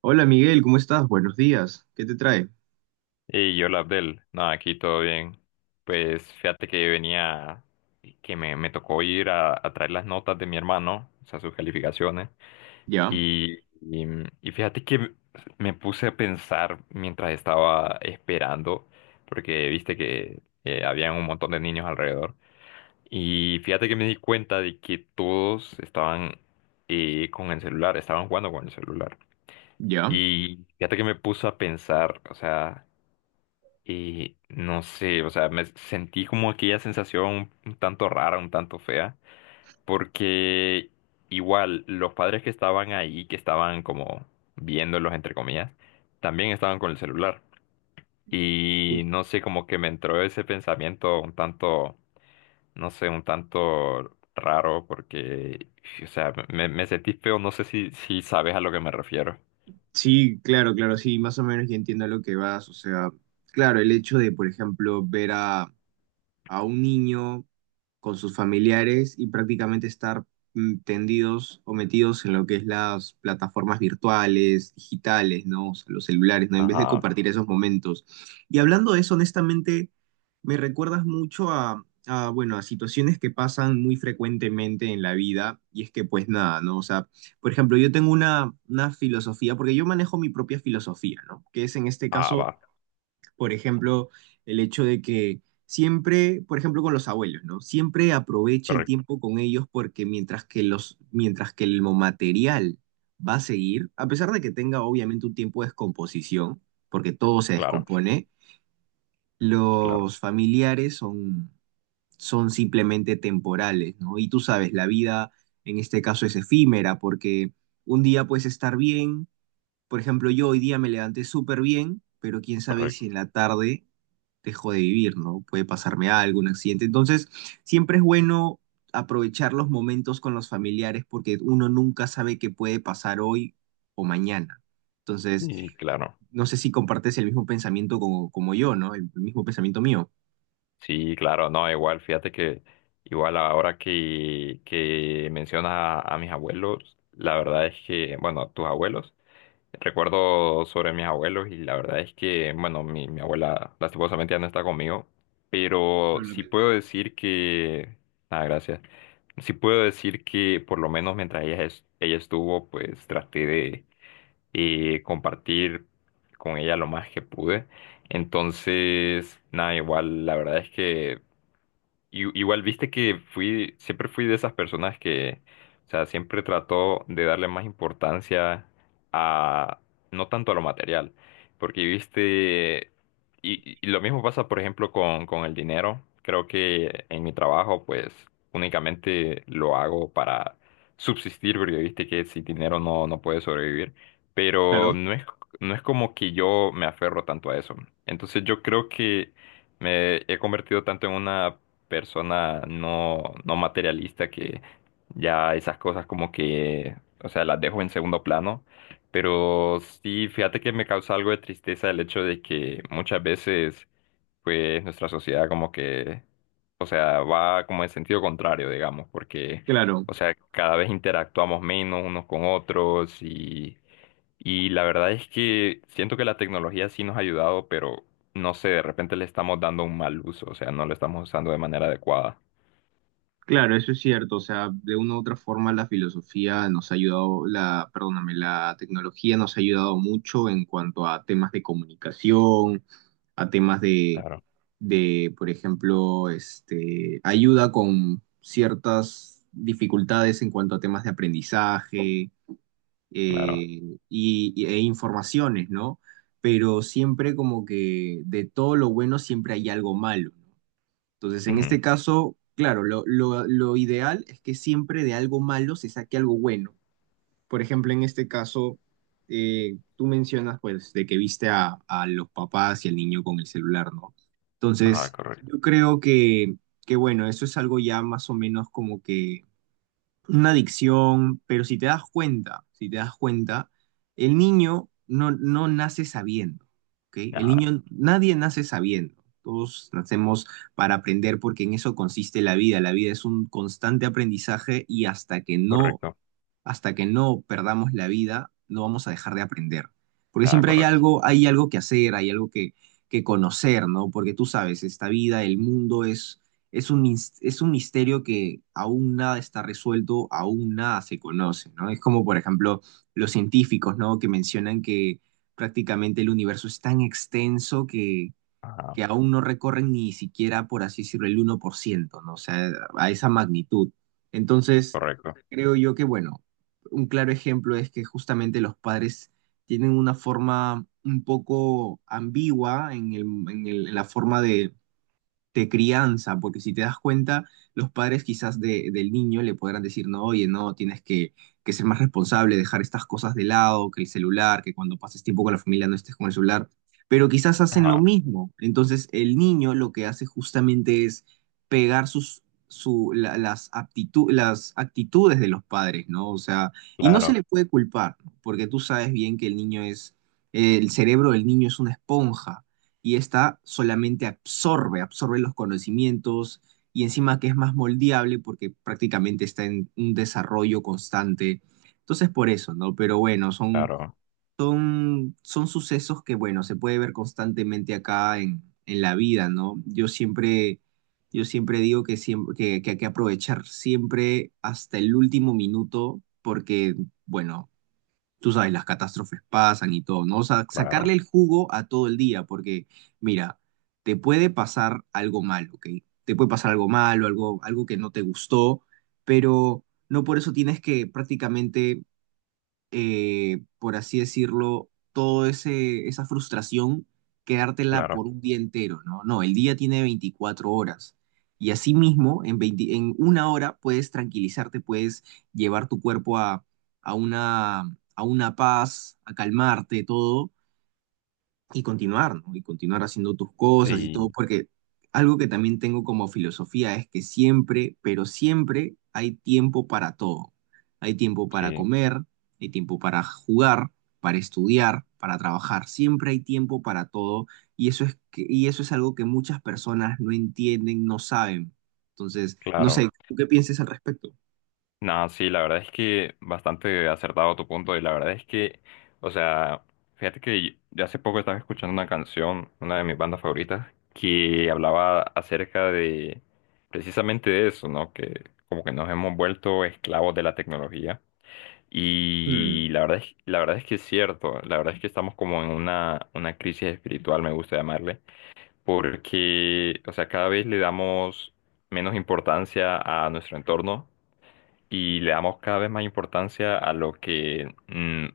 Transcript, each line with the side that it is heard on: right: Hola Miguel, ¿cómo estás? Buenos días. ¿Qué te trae?
left: Y yo, Abdel, nada, aquí todo bien. Pues fíjate que venía, que me tocó ir a traer las notas de mi hermano, o sea, sus calificaciones.
right: Ya,
left: Y, y, y fíjate que me puse a pensar mientras estaba esperando, porque viste que habían un montón de niños alrededor. Y fíjate que me di cuenta de que todos estaban con el celular, estaban jugando con el celular.
right: ya.
left: Y fíjate que me puso a pensar, o sea, y no sé, o sea, me sentí como aquella sensación un tanto rara, un tanto fea, porque igual los padres que estaban ahí, que estaban como viéndolos, entre comillas, también estaban con el celular. Y
right: Uy.
left: no sé, como que me entró ese pensamiento un tanto, no sé, un tanto raro, porque, o sea, me sentí feo, no sé si, si sabes a lo que me refiero.
right: Sí, claro, claro, sí, más o menos ya entiendo a lo que vas. O sea, claro, el hecho de, por ejemplo, ver a un niño con sus familiares y prácticamente estar tendidos o metidos en lo que es las plataformas virtuales, digitales, ¿no? O sea, los celulares, ¿no? En vez de
left: Ajá,
right: compartir esos momentos. Y hablando de eso, honestamente, me recuerdas mucho bueno, a situaciones que pasan muy frecuentemente en la vida y es que pues nada, ¿no? O sea, por ejemplo, yo tengo una filosofía, porque yo manejo mi propia filosofía, ¿no? Que es en este
left: ah,
right: caso,
left: va,
right: por ejemplo, el hecho de que siempre, por ejemplo, con los abuelos, ¿no? Siempre aprovecha el
left: correcto,
right: tiempo con ellos porque mientras que el material va a seguir, a pesar de que tenga obviamente un tiempo de descomposición, porque todo se
left: claro,
right: descompone,
left: claro,
right: los familiares son simplemente temporales, ¿no? Y tú sabes, la vida en este caso es efímera porque un día puedes estar bien, por ejemplo, yo hoy día me levanté súper bien, pero quién sabe si en
left: correcto,
right: la tarde dejo de vivir, ¿no? Puede pasarme algo, un accidente. Entonces, siempre es bueno aprovechar los momentos con los familiares porque uno nunca sabe qué puede pasar hoy o mañana. Entonces,
left: y claro.
right: no sé si compartes el mismo pensamiento como, yo, ¿no? El mismo pensamiento mío.
left: Sí, claro, no, igual, fíjate que igual ahora que mencionas a mis abuelos, la verdad es que, bueno, tus abuelos, recuerdo sobre mis abuelos y la verdad es que, bueno, mi abuela lastimosamente ya no está conmigo, pero sí puedo decir que, ah, gracias, sí puedo decir que por lo menos mientras ella, ella estuvo, pues traté de compartir con ella lo más que pude. Entonces, nada, igual, la verdad es que igual viste que fui, siempre fui de esas personas que, o sea, siempre trató de darle más importancia a, no tanto a lo material, porque viste, y lo mismo pasa, por ejemplo, con el dinero. Creo que en mi trabajo, pues, únicamente lo hago para subsistir, porque viste que sin dinero no, no puedes sobrevivir, pero
right: Claro,
left: no es, no es como que yo me aferro tanto a eso. Entonces yo creo que me he convertido tanto en una persona no, no materialista que ya esas cosas como que, o sea, las dejo en segundo plano. Pero sí, fíjate que me causa algo de tristeza el hecho de que muchas veces pues nuestra sociedad como que, o sea, va como en sentido contrario, digamos, porque,
right: claro.
left: o sea, cada vez interactuamos menos unos con otros y la verdad es que siento que la tecnología sí nos ha ayudado, pero no sé, de repente le estamos dando un mal uso, o sea, no lo estamos usando de manera adecuada.
right: Claro, eso es cierto. O sea, de una u otra forma la filosofía nos ha ayudado, la, perdóname, la tecnología nos ha ayudado mucho en cuanto a temas de comunicación, a temas
left: Claro,
right: por ejemplo, este, ayuda con ciertas dificultades en cuanto a temas de aprendizaje,
left: claro.
right: e informaciones, ¿no? Pero siempre como que de todo lo bueno siempre hay algo malo. Entonces, en
left: Ujú.
right: este caso, claro, lo, lo ideal es que siempre de algo malo se saque algo bueno. Por ejemplo, en este caso, tú mencionas, pues, de que viste a, los papás y al niño con el celular, ¿no? Entonces,
left: Ajá, correcto.
right: yo creo que, bueno, eso es algo ya más o menos como que una adicción, pero si te das cuenta, si te das cuenta, el niño no, no nace sabiendo, ¿ok? El
left: Ajá,
right: niño, nadie nace sabiendo. Todos nacemos para aprender porque en eso consiste la vida. La vida es un constante aprendizaje y
left: correcto.
right: hasta que no perdamos la vida, no vamos a dejar de aprender. Porque
left: Ajá,
right: siempre
left: correcto.
right: hay algo que hacer, hay algo que conocer, ¿no? Porque tú sabes, esta vida, el mundo es un misterio que aún nada está resuelto, aún nada se conoce, ¿no? Es como, por ejemplo, los científicos, ¿no? Que mencionan que prácticamente el universo es tan extenso que
left: Ajá,
right: aún no recorren ni siquiera, por así decirlo, el 1%, ¿no? O sea, a esa magnitud. Entonces,
left: correcto.
right: creo yo que, bueno, un claro ejemplo es que justamente los padres tienen una forma un poco ambigua en el- en la forma de crianza, porque si te das cuenta, los padres quizás del niño le podrán decir, no, oye, no, tienes que, ser más responsable, dejar estas cosas de lado, que el celular, que cuando pases tiempo con la familia no estés con el celular, pero quizás hacen lo
left: Ajá,
right: mismo. Entonces el niño lo que hace justamente es pegar sus, su, la- las aptitu- las actitudes de los padres, ¿no? O sea, y no se
left: claro,
right: le puede culpar, ¿no? Porque tú sabes bien que el cerebro del niño es una esponja y esta solamente absorbe, absorbe los conocimientos y encima que es más moldeable porque prácticamente está en un desarrollo constante. Entonces por eso, ¿no? Pero bueno, son,
left: claro,
right: son sucesos que, bueno, se puede ver constantemente acá en la vida, ¿no? Yo siempre digo que, siempre, que, hay que aprovechar siempre hasta el último minuto porque, bueno, tú sabes, las catástrofes pasan y todo, ¿no? O sea, sacarle
left: claro,
right: el jugo a todo el día, porque mira, te puede pasar algo malo, ¿ok? Te puede pasar algo malo, algo, algo que no te gustó, pero no por eso tienes que prácticamente, por así decirlo, toda esa frustración, quedártela
left: claro.
right: por un día entero, ¿no? No, el día tiene 24 horas. Y asimismo, en una hora puedes tranquilizarte, puedes llevar tu cuerpo a, a una paz, a calmarte, todo y continuar, ¿no? Y continuar haciendo tus cosas y todo,
left: Sí,
right: porque algo que también tengo como filosofía es que siempre, pero siempre hay tiempo para todo. Hay tiempo para
left: sí,
right: comer, hay tiempo para jugar, para estudiar, para trabajar. Siempre hay tiempo para todo y y eso es algo que muchas personas no entienden, no saben. Entonces, no
left: claro.
right: sé, ¿tú qué piensas al respecto?
left: No, sí, la verdad es que bastante acertado tu punto y la verdad es que, o sea, fíjate que yo hace poco estaba escuchando una canción, una de mis bandas favoritas, que hablaba acerca de precisamente de eso, ¿no? Que como que nos hemos vuelto esclavos de la tecnología y
right: Mm,
left: la verdad es que es cierto, la verdad es que estamos como en una crisis espiritual, me gusta llamarle, porque, o sea, cada vez le damos menos importancia a nuestro entorno y le damos cada vez más importancia a lo que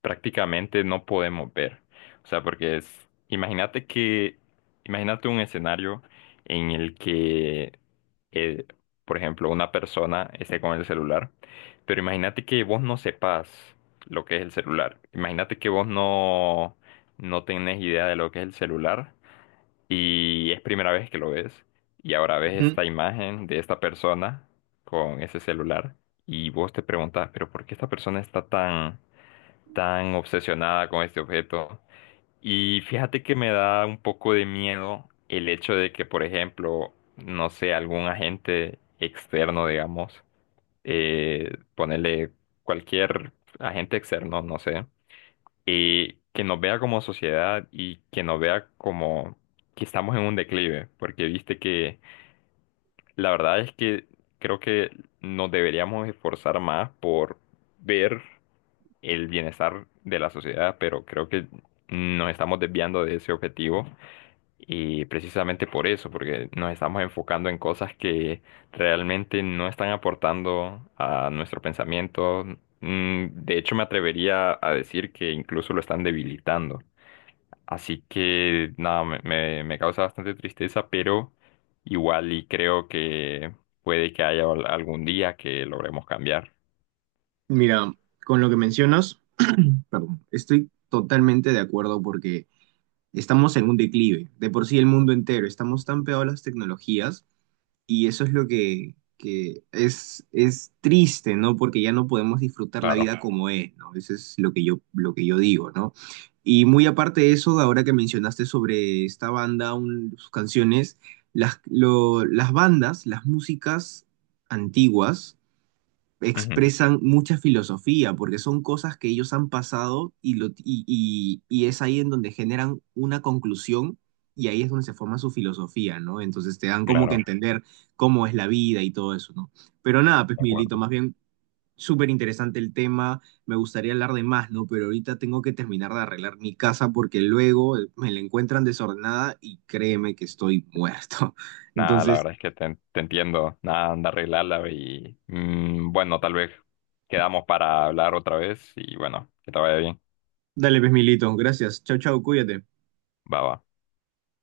left: prácticamente no podemos ver. O sea, porque es, imagínate que, imagínate un escenario en el que, eh, por ejemplo, una persona esté con el celular, pero imagínate que vos no sepas lo que es el celular. Imagínate que vos no, no tenés idea de lo que es el celular y es primera vez que lo ves. Y ahora ves
right: ujú.
left: esta imagen de esta persona con ese celular. Y vos te preguntas, pero ¿por qué esta persona está tan, tan obsesionada con este objeto? Y fíjate que me da un poco de miedo el hecho de que, por ejemplo, no sé, algún agente externo, digamos, ponerle cualquier agente externo, no sé y que nos vea como sociedad y que nos vea como que estamos en un declive, porque viste que la verdad es que creo que nos deberíamos esforzar más por ver el bienestar de la sociedad, pero creo que nos estamos desviando de ese objetivo y precisamente por eso, porque nos estamos enfocando en cosas que realmente no están aportando a nuestro pensamiento. De hecho, me atrevería a decir que incluso lo están debilitando. Así que nada, me causa bastante tristeza, pero igual y creo que puede que haya algún día que logremos cambiar.
right: Mira, con lo que mencionas, perdón, estoy totalmente de acuerdo porque estamos en un declive, de por sí el mundo entero, estamos tan pegados a las tecnologías y eso es lo que es triste, ¿no? Porque ya no podemos disfrutar la
left: Claro,
right: vida como es, ¿no? Eso es lo que yo digo, ¿no? Y muy aparte de eso, ahora que mencionaste sobre esta banda, sus canciones, las, las bandas, las músicas antiguas,
left: ujú,
right: expresan mucha filosofía, porque son cosas que ellos han pasado y, lo, y, y es ahí en donde generan una conclusión y ahí es donde se forma su filosofía, ¿no? Entonces te dan como que
left: claro,
right: entender cómo es la vida y todo eso, ¿no? Pero nada, pues
left: de
right: Miguelito,
left: acuerdo.
right: más bien súper interesante el tema, me gustaría hablar de más, ¿no? Pero ahorita tengo que terminar de arreglar mi casa porque luego, me la encuentran desordenada y créeme que estoy muerto.
left: Nada, la
right: Entonces,
left: verdad es que te entiendo. Nada, anda a arreglarla y bueno, tal vez quedamos para hablar otra vez y bueno, que te vaya bien.
right: dale, pues Miguelito, gracias, chau, chau, cuídate.
left: Va, va.